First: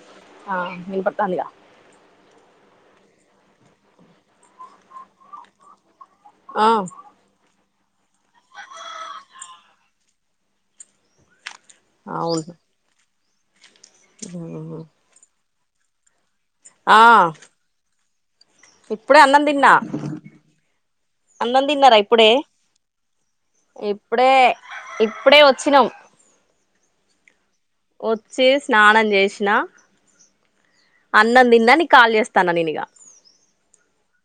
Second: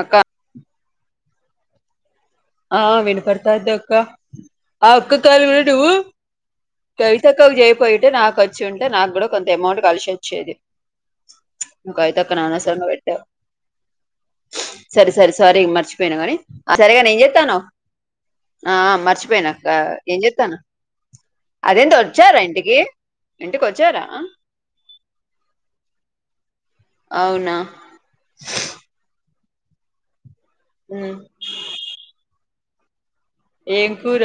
అక్క ఆ వినపడుతోంది గా ఆ వినపడతాంది అక్క ఆ ఒక్క కాల్ కూడా నువ్వు ఆ కవితక్కకు జేప్ పోయిండు నాకొచ్చి ఉంటే నాకు కూడా కొంత ఎమౌంట్ కలిసోచ్చేది ప్చ్ కవితక్కను అనవసరంగ బెట్టావ్ ఒఓ సారి మర్చిపోయిన గని ఆ ఆ ఇప్పుడే అన్నం మర్చిపోయిన అక్క తిన్నా ఏం చేత్తానవు అన్నం అదేంది తిన్నారా ఇప్పుడే వచ్చారా ఇంటికి ఇంటికి వచ్చారా ఇప్పుడే ఇప్పుడె వచ్చినం అవునా వచ్చి స్నానం చేసిన ఉమ్ అన్నం తిన్న నీకు కాల్ చేస్తా త ననిగా ఏం కూర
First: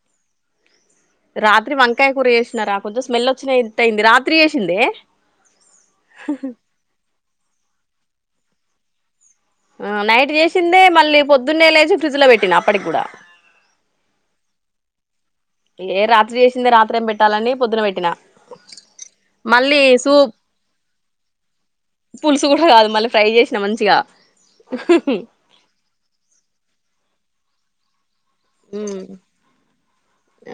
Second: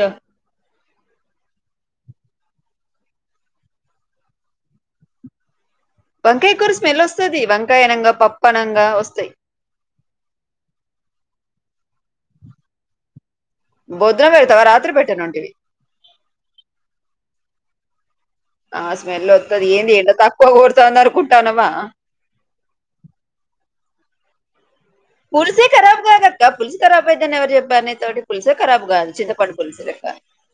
రాత్రి వంకాయ కూర చేసినరా కొంచెం స్మెల్ వచ్చినట్టు అయింది రాత్రి జేసిందే వంకాయ కూర స్మెల్ వస్తది వంకాయ అనంగా పప్పు అనంగా వస్తాయి ఆ నైట్ చేసిందే మళ్ళీ పొద్దున్నే లేచి ఫ్రిడ్జ్ లో పెట్టినా అప్పటికి కూడా బోధిన పెడతావా రాత్రి పెట్టన ఏ రాత్రి చేసింది రాత్రేం పెట్టాలని పొద్దున పెట్టినా ఆ స్మెల్ వత్తది మళ్ళీ ఏంది ఏండ సూప్ తక్కువ కొడుతోంది అనుకుంటున్నావా పులుసు కూడ కాదు మళ్ళీ ఫ్రై చేసిన మంచిగా పూల్స్ ఖరబ్ కాదక్క పుల్సు ఖరాబ్ అయ్యిదని ఎవరు చెప్పరు నితోటి పుల్స్ ఏ ఖరాబ్ ఉమ్ కాదు చింతపండు పులుసు లెక్క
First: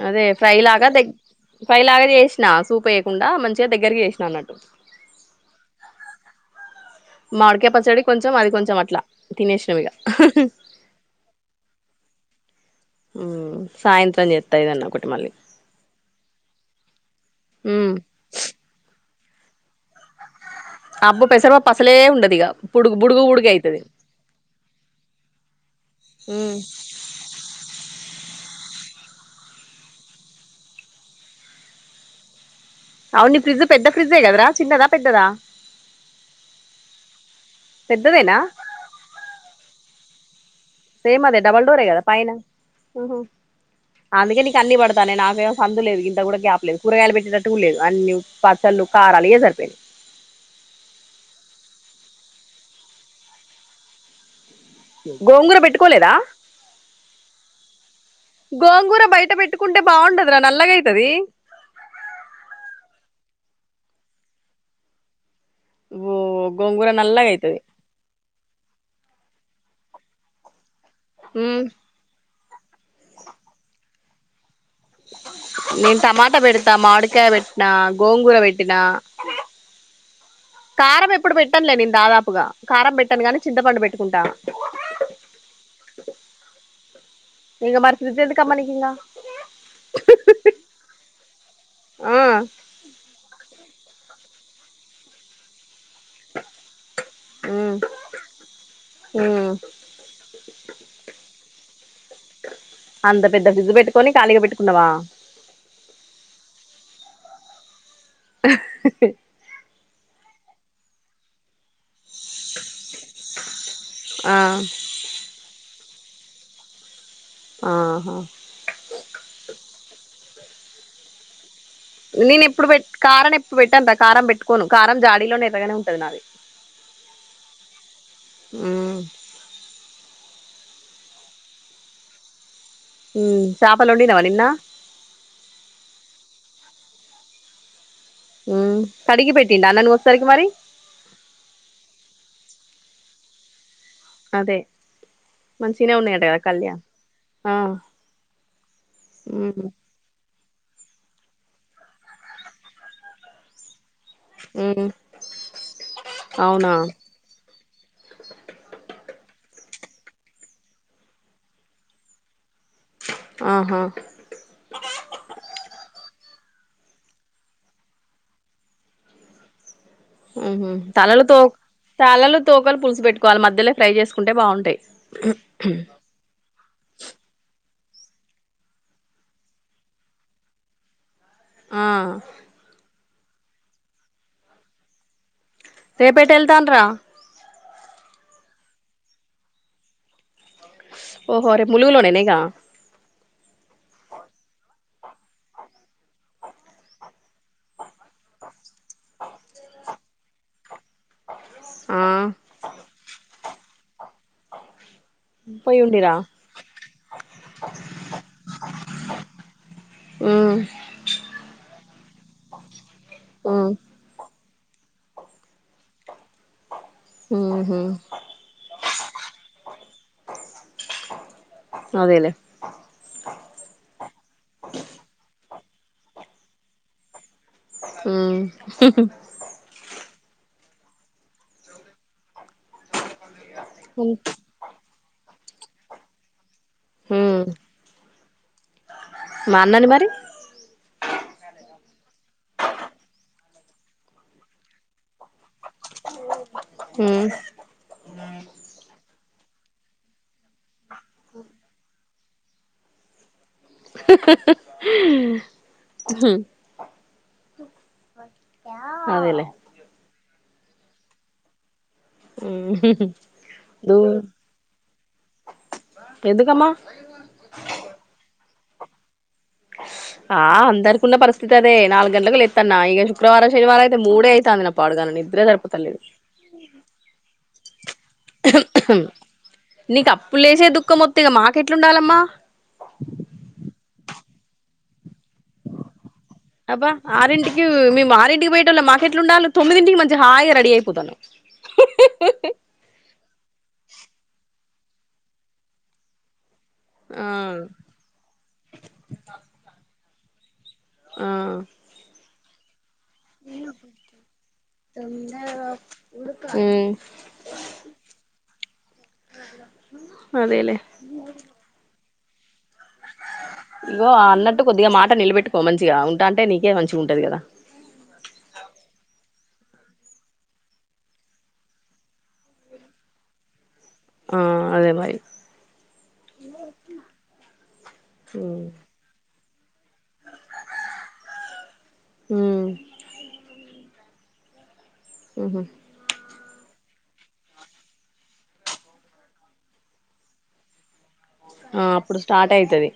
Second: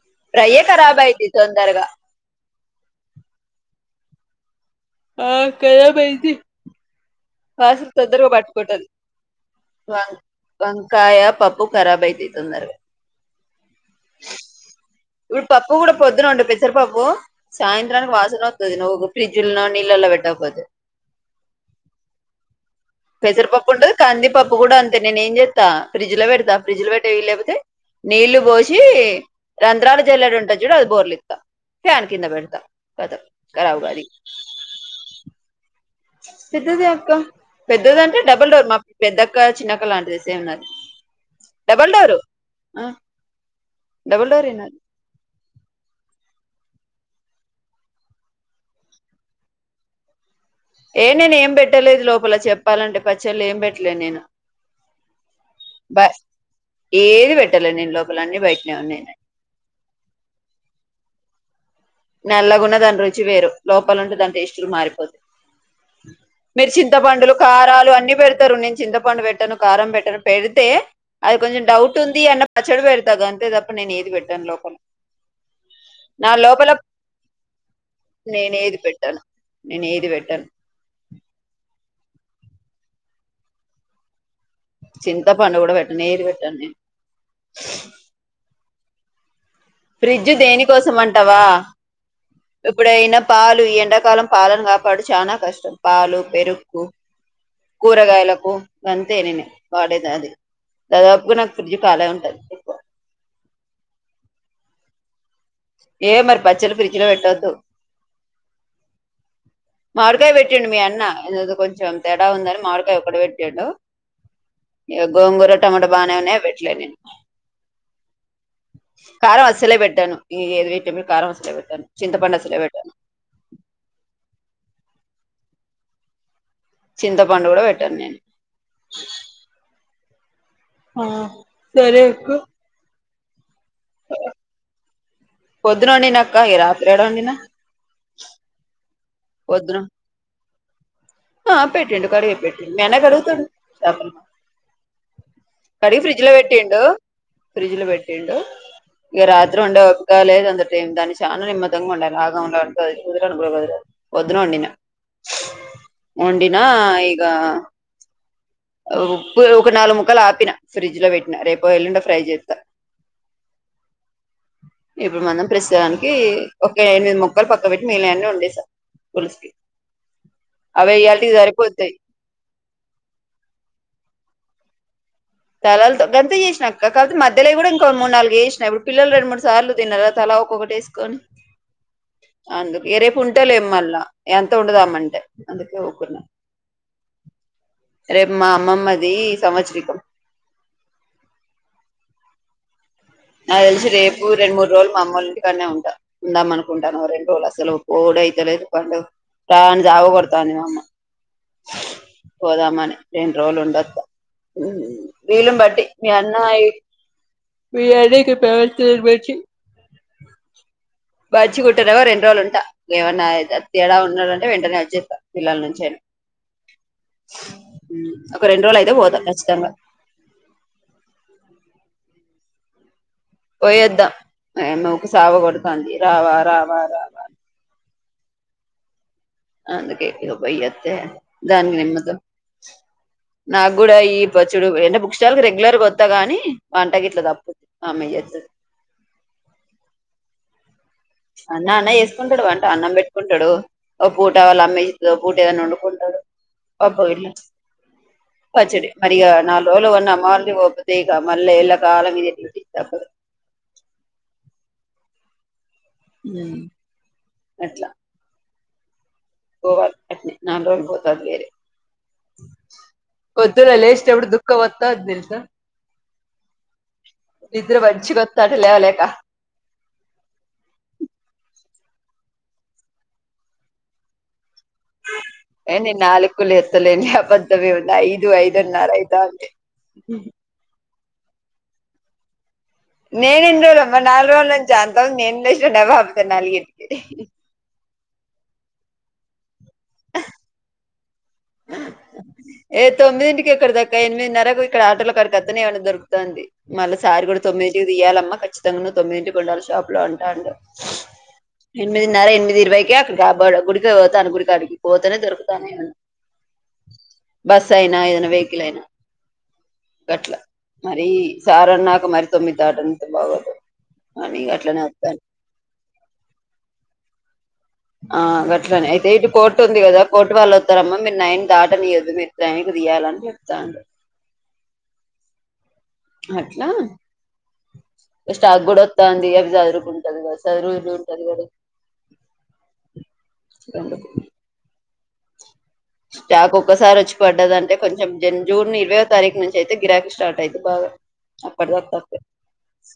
అదే ఫ్రై ఫ్రైయే లాగా ఖరాబ్ దెగ్ అయిద్ది ఫ్రై తొందరగా లాగా చేసినా సూప్ వేయకుండా మంచిగా దగ్గరకి చేసిన నన్నట్టు ఆ కయాభైది మామిడికాయ వాసన పచ్చడి తొందరగా కొంచెం అది కొంచెం పట్టుకుంటాది అట్లా తినేసినాం ఇక వంకాయ పప్పు ఖరాబ్ అయిది ఉమ్ సాయంత్రం చేత ఏదన్నా ఇప్పుడు పప్పు కూడా పొద్దున వొండు పెసర పప్పు ఉమ్ సాయంత్రానికి వాసన వత్తది నువ్వు ఫ్రిడ్జిల్ల నీల్లలా పెట్టక పోతే అబ్బో పెసరపప్పు అసలే ఉండదు ఇక బుడుగు బుడుగు బుడుగు పెసరపప్పు అయితది ఉంటది కందిపప్పు కూడా అంతే నేను ఏం చేత అ ఫ్రిడ్జిలో పెడత ఉమ్ ఫ్రిడ్జ్లో పెట్టే వీలులేకపోతె నీళ్లు బోసి రంధ్రాలు జల్లెడు ఉంటాది చూడు అది బోర్లిస్తా ఫ్యాన్ కింద పెడతా కతం అవును ని ఫ్రిజ్ ఖరాబ్ పెద్ద కాదు ఫ్రిడ్జ్ గదరా చిన్నదా పెద్దదా పెద్దదె అక్క పెద్దది అంటే పెద్దదేనా డబుల్ డోర్ మా పెద్దక్క చిన్నక్క లాంటిది సేమ్ నాది సేమ్ అదే డబల్ డోరే కద పైన ఆ డబల్ అందుకే డోరే నీకు అన్ని నాది పడతన్నాయి నాకేం సందు లేదు గింత కూడా గ్యాప్ లె కూరగాయలు పెట్టేటట్టు కూడా లేదు అన్ని పచ్చలు కారాలు ఇయ్యే సరిపోయినయి ఏ నేను ఏం పెట్టలేదు లోపల చెప్పాలంటే పచ్చళ్ళు ఏం పెట్టలే నేను గోంగూర బ పెట్టుకోలేదా ఏది పెట్టలే నేను లోపల అన్ని బయటనే ఉన్నాయి గోంగూర నాయి బయట పెట్టుకుంటే బావుండదురా నల్లగైతది నల్లగున్న దాని రుచి వేరు లోపల ఉంటే దాన్ని టేస్టు కూడా మారిపోత ఓ మీరు గోంగూర చింతపండులు నల్లగైతది కారాలు అన్ని పెడతారు నేను చింతపండు పెట్టను కారం పెట్టరు పెడితే అది మ్మ్ కొంచెం డౌట్ ఉంది అన్న పచ్చడి పెడతా గంతే తప్ప నేను ఏది పెట్టను లోపల నేను నా టమాటా లోపల పెడతా మామి కాయ పెట్టిన గోంగూర నేను పెట్టినా ఏది పెట్టాను నేను ఏది పెట్టాను కారం ఎప్పుడు పెట్టనులే నేను దాదాపుగా కారం పెట్టను గాని చింతపండు పెట్టుకుంటా చింతపండు కూడా పెట్టను నేను ఏది పెట్టను నేను ఇగ మర్తుదితే ఎందుకమ్మా నీకింకా ఫ్రిడ్జ్ దేనికోసం అంటావా ఆ ఇప్పుడయినా పాలు ఇ ఎండాకాలం పాలను కాపాడు చాలా కష్టం పాలు పెరుగు కూరగాయలకు అంతే నేను మ్మ్ వాడేది అది దాదాపుగా నాకు ఫ్రిడ్జ్ కాలే ఉంటది ఎక్కు అంత పెద్ద ఫ్రిడ్జ్ పెట్టుకని ఖాళీగా పెట్టుకున్నావా ఏ మరి పచ్చలు ఫ్రిడ్జ్ లో పెట్టద్దు మామిడికాయ పెట్టిండు మీ అన్న అదేదో కొంచం కొంచెం తేడా ఉందని మామిడికాయ ఒక్కడ పెట్టాడు ఆ ఇ గోంగూర టమాట పెట్లే నేను ఆహా కారం అసలే పెట్ పెట్టను [unintelligible] కారం అసలే పెట్ నేను ఎప్పుడు పె కారం ఎప్పుడు పెట్టను కారం పెట్టుకోను కారం జాడీలోనే ఎరగానే ఉంటది నాది చింతపండు కూడా పెట్టను నేను మ్మ్ ఆ సరే ఎకు హు పొద్దున వండిన అక్క ఈ రాత్ర ఏడ వండిన హు కడిగి పెట్టిండా మరి నువ్వు వచ్చేసరికి మరి ఆ పెట్టిండు కడిగి పెట్టి మీ అన్న కడుగుతు అదే మంచిగనే కడిగి ఫ్రిడ్జ్ ఉన్నాయట లో కదా కళ్యాణ్ పెట్టిండు ఆ ఫ్రిడ్జ్ లో పెట్టిండు ఇక రాత్రి ఉమ్ వండే ఓపిక దాన్ని చాలా నిమ్మ దంగా ఉండాలి ఆగ ఉండ కు అను కూడాదు పొద్దున వండిన ఉమ్ వండిన అవునా ఇగ ఉప్పు ఒక నాలుగు ముక్కలు ఆపిన ఫ్రిడ్జ్ లో పెట్టినా రేపు ఎల్లుండో ఫ్రై చేస్తా ఆహా ఇప్పుడు మనం ప్రస్తుతానికి ఒక ఎనిమిది ముక్కలు పక్క పెట్టి మిగిలిన వన్నీ వాడేసిన పుల్స్కి ఉహు తలలు తో తలలు తోకలు పులుసు పెట్టుకోవాలి మధ్యలో ఫ్రై చేసుకుంటే బాగుంటాయి తలలుతో గంత చేసినా కాపోతే మధ్యలో కూడా ఒక మూడు నాలుగు వేసిన ఇప్పుడు పిల్లలు రెండు మూడు సార్లు తన్నార తలా ఒక్కొక్కటి వేసుకొని ఆ కుంటే లేం మల్లా ఎంత ఉండదమ్మంటే రేపేట వెళ్తాండ్రా రేపు మా అమ్మమ్మది సంవత్సరికం ఓహో రేపు ములు లోనేనేగా నా తెలిసి రేపు రెండు మూడు రోజులు మా అమ్మోళ్ళు ఇంటికనే ఉంటా ఉందాం అనుకుంటాను రెండు రోజులు ఆ సెలవుకు అయిత లేదు బట్ దాన్ని సవగొడ్తంది వమ్మ ఆ పోదామనే రెండు రోలు ఉండొత్త పోయి విలుంబట్టి మీ ఉండిరా అన్నయి మీ అన్నయ్యకి పెవ పెట్టి ఉమ్ మంచిగుంటేనేమో రెండు రోజులు ఉంటా ఏమన్నానా ఉమ్ తేడా ఉన్నా వెంటనే వచ్చేస్తా పిల్లల నుంచి ఉహు ఒక రెండు రోజులు అయితే పోత్ కచ్చతంగా అదేలే పోయొద్దా మాకు సావ గోడుతంది రావా రావా రావా ఉమ్ ఇంగ పొయ్యిత్తే దాన్ని తిడతారు నాకు కూడా ఈ పచ్చడు ఎంన బుక్ ష్టాలుకు రెగ్యులర్గోత్తాగాని వంట గీట్లా ఉమ్ తప్పుద్ది అమె చేస్తది మాన్నాని మరి అన్న అన్న చేసుకుంటాడు వంట అన్నం పెట్టుకుంటాడు ఒక పూట వాళు అమ్మ ఇస్తు పూట ఏదనా వండుకుంటాడు అబ్బో ఇలా అ పచ్చడి మరిగా నాలుగు రోళు వన్న అమ్మవారింటికి పోతే ఇగ మళ్ళ ఇలా కాలం ఇదే ఉమ్ అట్లా అదేలే పోవాలి నాలుగు రోజలు పోతా అది వేర పోద్దున దూ లేచేటప్పుడు దుఃఖ వోత్ తంది తెలుసా ఎందుకమ్మా నిద్రఅంచిగోత్ తంది లేెవలెకా ఆ అందరికున్న పరిస్థితి అదే నాలుగు గంటలకు లెత్తన్న ఇగ శుక్రవారం శనివారం అయితే మూడే అయితంది పాడుగాను ఏ నిద్రసరీపోతలేదు నేను నాలుగుకు లేత్తలేను అబద్ధమే ఉంది ఐదు ఐదున్నర అయితాంది నీకు అప్పు లేసే దుఃఖమొత్తే మాకెట్లుండాలమ్మా నేను చూడమ్మా నల్రోల్నచ్ ఆన్ అబ్బా ఆరింటికి మేము ఆరింటికి పొయ్యేటోల్లం మాకెట్లుండలి తొమ్మిదింటికి మంచిగ హాయిగా రెడీ అయిపోతా ఏ తొమ్మిదింటికి ఎక్కడిద్దక్క ఎనిమిదిన్నరకు ఇక్కడ ఆటోలోక్కడికి అతనే ఏమన్న దరుకుతుంది మళ్ళీ సారి ఆ కూడా తొమ్మిదింటికి తీయ్యాలమ్మా ఖచ్చితంగా తొమ్మిదింటికి ఉండాలి షాప్ లో ఉంటాండు ఆ ఎనిమిదిన్నార ఎనిమిది ఇరవైక ఇబ గుడిక పోతాను గుడి అడిగి పోతనే దొరుకుతానే ఉమ్ బస్ అయినా ఏదైనా వెకిల్ అయినా గట్లా అదేలే మరి సారాన్నక మరి తొమ్మిది దాటంత బాగోదు ఇగో అని అన్నట్టు అట్లనే కొద్దిగా మాట వస్తాను నిలబెట్టుకో మంచిగా ఉంటా అంటే నీకే మంచిగుంటది కదా ఆ గట్లనే అయితే ఇటు కోర్టు ఉంది కదా కోర్టు వాళ్ళు వత్తరమ్మా మీరు నైన్ దాటనియదు మీరు టైం తీయాలని చెప్తాడు ఆ అదే మరి అట్లా స్టాక్ కూడా వస్తాంది అవి సదురుకుం ఇగ సదురుకుంటా ఉమ్ ఆహ టాప్ ఓక్కసారి వచ్చి పడ్డదంటే కొంచెం జన్ జూన్ ఇరవై తారీఖు నుంచి అయితే గిరాక్ స్టార్ట్ అయిద్ది బాగా అప్పుడు ఆ వరకు ఓకే స్టార్ట్ అయితది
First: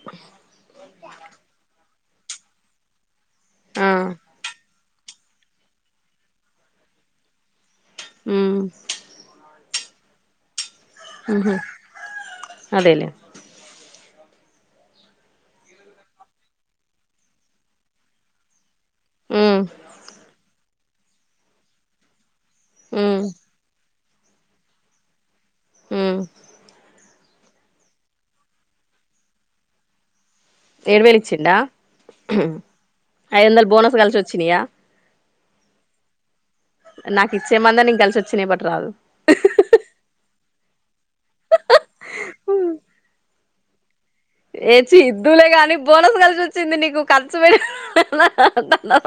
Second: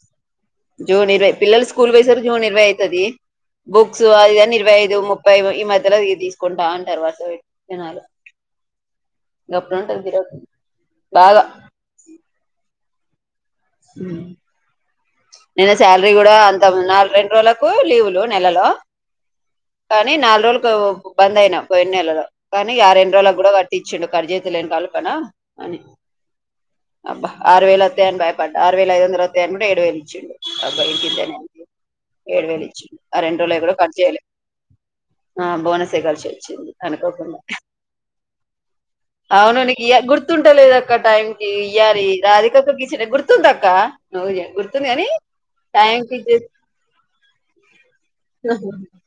జూన్ ఇరవై పిల్లలు స్కూల్ పోయే వరికి ఇరవై అవుతది ఆ బుక్స్ అది ఇది అని ఇరవై ఇది ముప్పై ఈ మధ్యలో తీసుకుంటా అంటారు వస జనాలు ఉమ్ ఉంటదిబెరో బాగా అదేలేే నేను శాలరీ కూడా అంత నాలుగు రెండు రోజులకు లీవులు నెలలో ఉమ్ కానీ నాలుగు రోజులు బంద్ అయినా పోయిన నెలలో కానీ ఆరోండు ఉమ్ రోజులలకు కూడా కట్టించ చ్చిండు కట్ చేతలేను కలపనా అని ఉమ్ అబ్బా ఆరు వేలు వస్తా అని బా పడ్డా ఆరు వేల ఐదు వందలు ఓత్తయి అనుకుంటే ఏడు వేలు ఇచ్చండు ఏడు వేలు అబ్బాయికిిద్ద ఇచ్చిండా ఏడు వేలు ఇచ్చి ఆ రెండు ఐదు రోజలు వందలు కూడా కట్ బోనస్ కలిసి చేయలే వచ్చినయా ఆ బోనసే కలిసి వచ్చింది నాకు అనుకోకుండా ఇచ్చేమందా నీకు కలిసి వచ్చినయి బట్ రాదు అవును నీకు గుర్తున్ స్తలేదక్క టైంకీ ఇయ్యాలీ, రాదికక్కకిచ్చిన గుర్తుందక్కా. ఏ చీ ఇద్దులేగాని బోనస్ కి చే కలిసొచ్చింది నీకు కర్చుపె హ్హ హ్హ హ్హ హ్హ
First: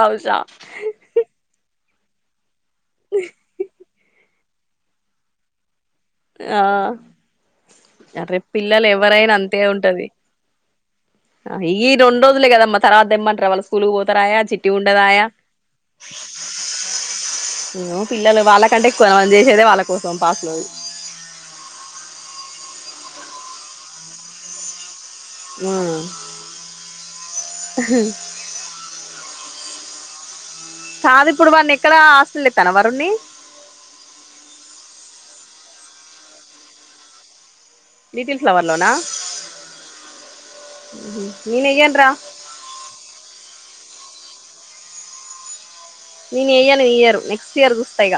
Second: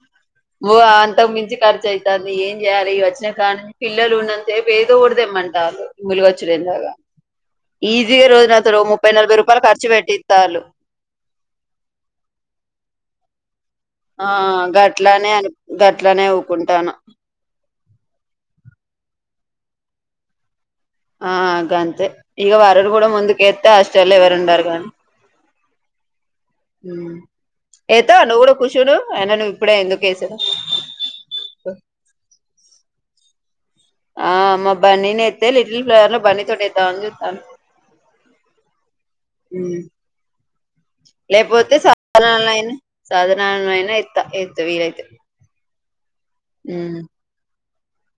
వోఆ అంతకు మించి కర్చయి. దాన్ని ఏంజెయాలీ, ఇవి వచ్చిన కానించి పిల్లలున్నంత్సేపు ఏదోఓటి తెమ్మంటాల్లు ఇమ్ములు వచ్చిర్రు ఆ ఇందాక ఈజీగ అరే రోజు నాతో రొ పిల్లలు ముప్పై నలభై రూపాయల కర్చు పెట్టిత్తాల్లు ఆ ఈ రొండ్రోజులే కదమ్మ తర్వాద్దెమ్మంట్ర వాలు. స్కూలుకు ఆ పోతరాయా, చిట్టి ఉండదాయా. గట్లానే అని గట్లానే ఊకుంటాను ను పిల్లలు వాల్లకంటే ఎక్కువన మనం జేషేదే వాల్ల కోసం పాస్లు ఆ గంతె ఇక వరునుగూడా ముందుకేత్తె ఆస్టల్లో ఎవరుండరుగాని. ఆ మ్ ఏత్తవ నువుగుడు కుషుడు అయినా నువిప్పుడే ఎందుకేసావ్ కాదిప్పుడు వాన్నెక్కడా ఆస్టల్లెత్తానా వరుణ్నీ. ఆ మా బన్నీని ఏత్తే లిటిల్ ఫ్లవర్ లో బన్నీతోటేద్దావని చూత్తాన. లిటిల్ ఫ్లవర్లోనా. లేపోతే సాధన లైన సాదనాలోనైనా ఇత్త ఏత్తే వీలైతె. నీనెయ్యను ఈ ఇయరు, నెక్స్టియర్ జూస్తా ఇగ.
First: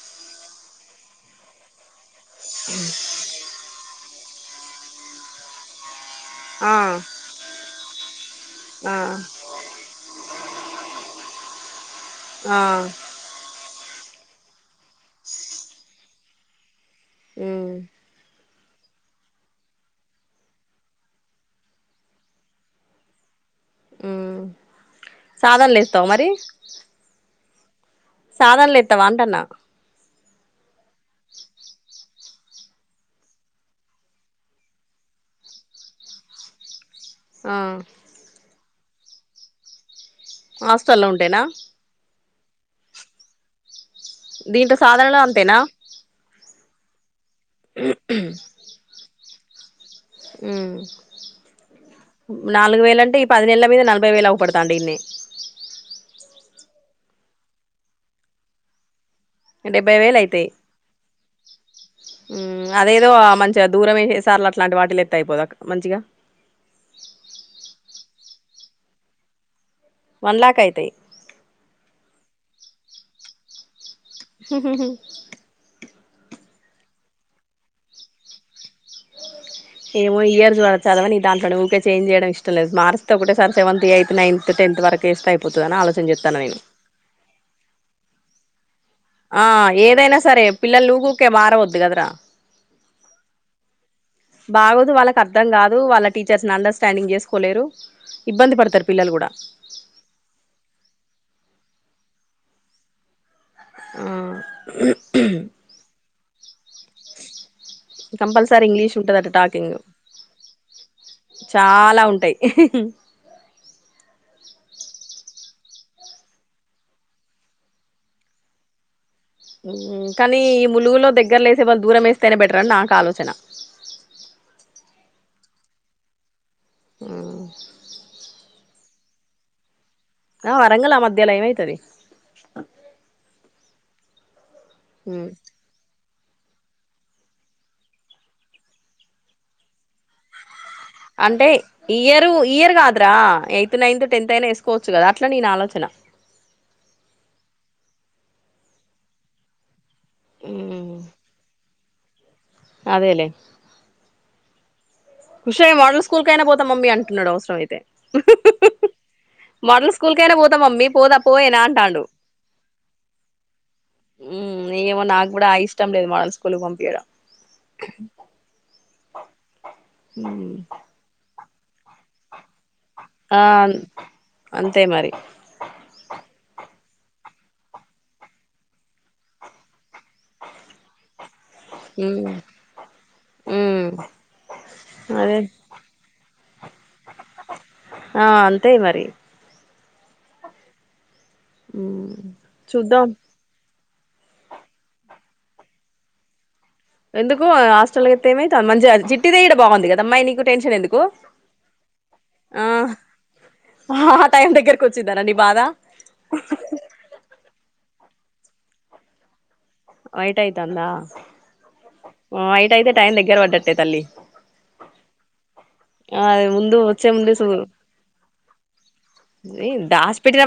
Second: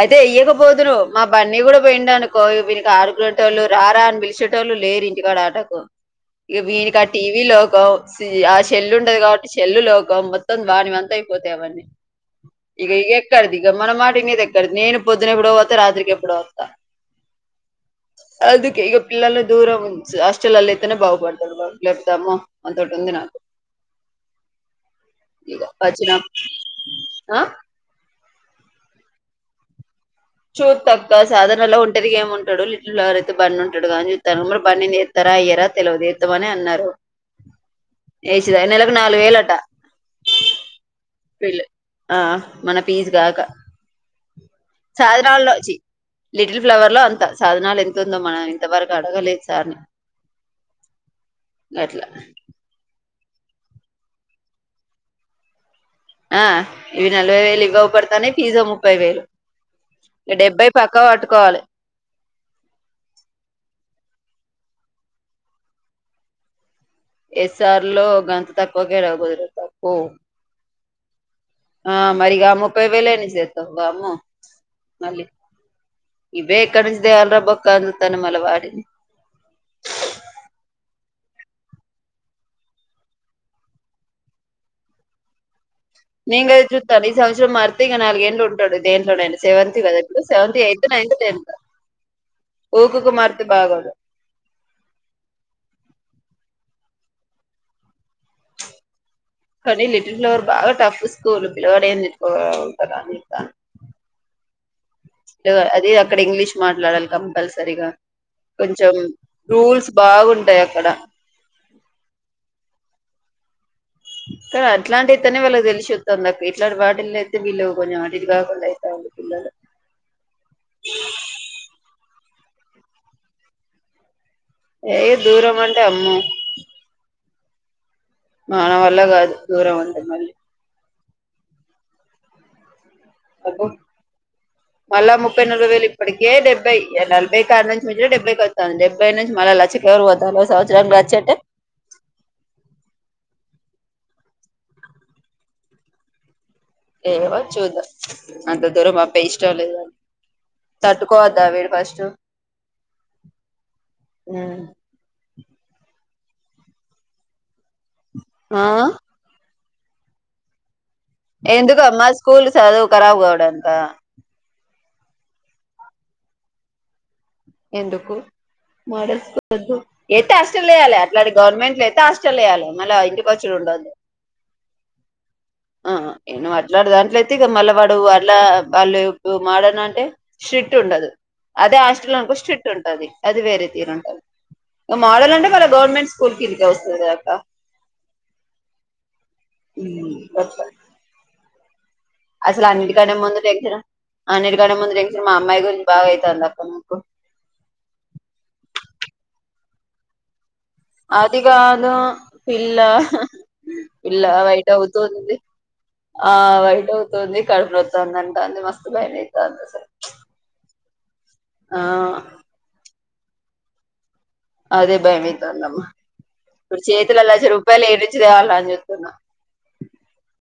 అయితే ఎయ్యకపోదురూ, మా బన్నీగూడ పోయిండనుకో ఇగ వీనితో ఆడుకునేటోళ్లు, రారా అన్ పిలిచేటోల్లు లేరు ఇంటికాడ ఆటకు. ఇక వీనికి ఆ టీవీ లోకం, సీ ఆ షెల్ ఉంటది గావట్టి షెల్ల్ లోకం, మొ త్తం వానివంతైపోతై అవన్ని, ఆ ఇక ఇకెక్కడిది, ఇక మన మాటినేదెక్ ఇక్కడ నేను పొద్దునెపుడోవోతే, రాత్రికి ఎప్పుడో వత్తా. మ్ అందుకే, ఇగొ పిల్లలు దూరం స్ ఆస్టల్లల్లేత్తేనే బాగుబడతదు వాడు, లేపొతే అమ్మో అన్తోటుంది నాకు. మ్మ్ ఇగొ సాధనలో ఎస్తావా అచ్చినాం ఆ. సాదన్లేత్తవాంటన్నా. చూత్తక్కా సాదనలో ఒంటరిగ ఏముంటడు లిటిల్ ఫ్లవర్ అయితే బన్ని ఉంటడుగా అని చూత్తాన మరి బన్నిని ఏత్తార ఎయ్యరా తెలవదు ఎత్తమనే అన్నరు. ఆ నెలకు నాలుగు వేలట. ఆస్టల్లో ఉంటేనా. వీళ్ళు ఆ మన పీజ్ గాక. దీంట్లో సాధనలో సాదనాల్లో అంతేనా చి లిటిల్ ఫ్లవర్లో అంత సాదనాలొ ఎంతుందో మనం ఇంత వరకు అడగలే సార్ని. మ్ గట్లా నాలుగు వేలంటే ఇప్ పదినెల్ల మీద నలబైవేలు ఔపడతాండె ఇండ్నే ఆ ఇవి నలబైవేలు ఇగ అగుపడుతాయన్నాయి. ఫీజో ముప్పైవేలు. డెబ్బై పక్కవట్టుకోవాలి. మ్ అదేదో ఆ మంచిగ దూరమే చేసారు లట్లా అట్లాంటి వాటిలో ఏత్తే అయిపోదా మంచిగా. యస్ ఆర్ లో అంత తక్కువకే రాబోదు రెంట్ కి వన్ లాక్ అయితాయి. మరి గా ముప్పైవేలు ఏంది చేస్తావు వామ్మో. హు హు హు బే ఎక్కడ్నించిదేవాలిరా బక అంత తన మాలి వాడిని. దాంట్లోనె ఊకే చేన్జెయడం ఇష్టంలేదు. మారిస్తే ఒకటేసారి సెవెన్త్, ఎయిత్, నైన్త్, టెన్త్ వరకు ఏస్తే అయిపోతుదని ఆలోచిస్తాన్నాను. నేను గాడ జూత్తాన్నా ఈ సవత్సరం మారిత్తే ఇక నాలుగేండ్లు ఉంటాడు దేంట్లోనైనా ఆ సెవెంత్ కదా ఇప్పుడు ఏదైనాసరే సెవెంత్ పిల్లలు ఎయిత్ ను ఊరు నైన్త్ ఊరుకే టెన్త్ మారవద్దు కదరా. ఊకుకు మారితే బాగోదు బాగోదు వాల్లకి అర్థంగాదూ వాల్ల టీచర్స్ అండర్స్టాండ్ అండర్స్టాండ్ చేస్కోలేరు ఇబ్బంది పడతారు పిల్లలు గూడా. కానీ లిటిల్ ఫ్లవర్ బాగా టఫ్ స్కూలు, పిలవలేదు పోవడానికి ఇంకా ఆ అది అక్కడ ఇంగ్లీష్ మాట్లాడాలి కంపల్సరీ. సరిగా కంపల్సరీ కొంచెం ఇంగ్లీష్ ఉంటదట టాకింగ్ రూల్స్ బాగుంటాయి అక్కడ. చాలా ఉంటాయి. హ్ హి అ [unintelligible] అలాంటి అయితేనే వాళ్ళకి తెలిసి వస్తాయి. ఇట్లాంటి వాటి లో వేస్తే వీళ్ళు కొంచెం అటూ ఇటూ కాకుండా అయితాంది. కానీ ఈ ములుగులో దగ్గరలేసే బదులు దూరం వేస్తే తినబెట్టరని నాకు ఆలోచన ఏ దూరం అంటే అమ్మో ఆవ్ మన వల్ల కాదు దూరం అది. ఆ వరంగల్ ఆ మధ్యలో అయినా అయితాది అబ్బో మళ్ళా ఉమ్ ముప్పై నలబై వేలు ఇప్పుడు ఇప్పటికే డెబై నలభై కాడి నుంచి డెబ్బై వస్తాంది. డెబ్బై నుంచి మళ్ళా లక్ష కాడికి పోతాంది. ఒక సంవత్సరం పోతే అంటే ఇయరు ఇయర్ కాదురా ఏం అంటే నైన్త్, టెన్త్ అయినా వేసుకోవచ్చు కదా అట్లా నేను ఆలోచన ఏమో చుద్దాం అంత దూరము అప్పుడు వేస్తా లేదా అని ఉమ్ తట్టుకోవద్దా వీడు ఫస్ట్ అదేలే మ్ విషయం వాడు స్కూల్ అయినా పోతా మమ్మీ అంటున్నాడు అవసర అయితే ఆ మోడల్ స్కూల్కైనా పోతాం మమ్మీ పోదా పోయేనా ఎందుకు అంటాండు అమ్మా స్కూల్ చదువు ఖరాబ్ కావడానికా నియేమో నాకు కూడా ఇష్టం లేదు మడల్ స్కూల్కి పంపించయడం ఎందుకు మోడల్ స్కూల్ వద్దు ఎత్తే ఉమ్ హాస్టల్ లో వేయాలి అట్లాడి గవర్మెంట్ అయితే హాస్టల్ లో వేయాలి. అ మల్లా ఇంటికి ఆ వచ్చేది ఉండద్దు అంతే మరి ఆ ఏం గాదు అట్లాడ దాంట్లో అయితే అట్లా మళ్ళా వాడు మారాను అంటే స్ట్రిక్ట్ ఉండదు. అదే హాస్టల్ ఉమ్ అయితే స్ట్రిక్ట్ ఉంటాది. అది వేరే ఉమ్ తీరు ఉంటాది. మోడల్ అదే అంటే వాళ గవర్నమెంట్ స్కూల్ కిందికే వస్తుంది అక్క ఆ అంతే మరి ఉ భర్త అసలు చూద్దాం అన్నిటికనే ముందు టెన్షన్ అన్నిటికనే ముందు టెన్షన్ మా అమ్మాయి గురించి బాగా అవుతుంది తప్ప ఎందుకు హాస్టల్ కేతే ఏమైతాంది మంచి జిట్టి తేయడా బాగుంది కద అమ్మాయి నీకు టెన్షన్ ఎందుకు అదిి కాదో ఆ పిల్ల పిల్ల ఆ టైం వైట్ దగ్గరకు వచ్చిందనా నీ అవుతూందింది బాధ ఆ వైట్ అవుతుంది కడుపు నోస్ తోంది అంటుంది మస్త భయమైతాంది అసలు వైట్ ఐతాందా ఆ ఉ వైట్ అయితే టైం దగ్గర వడ్డట్టే తల్లి అదే భయం అయితాంది అమ్మ ఆ ముందు ఇప్పుడు వచ్చే చేతులు ముందు లక్ష రూపాయలు ఏడించి తేవాల అని చెప్తున్నా ఇ దాసి పెట్టిన వా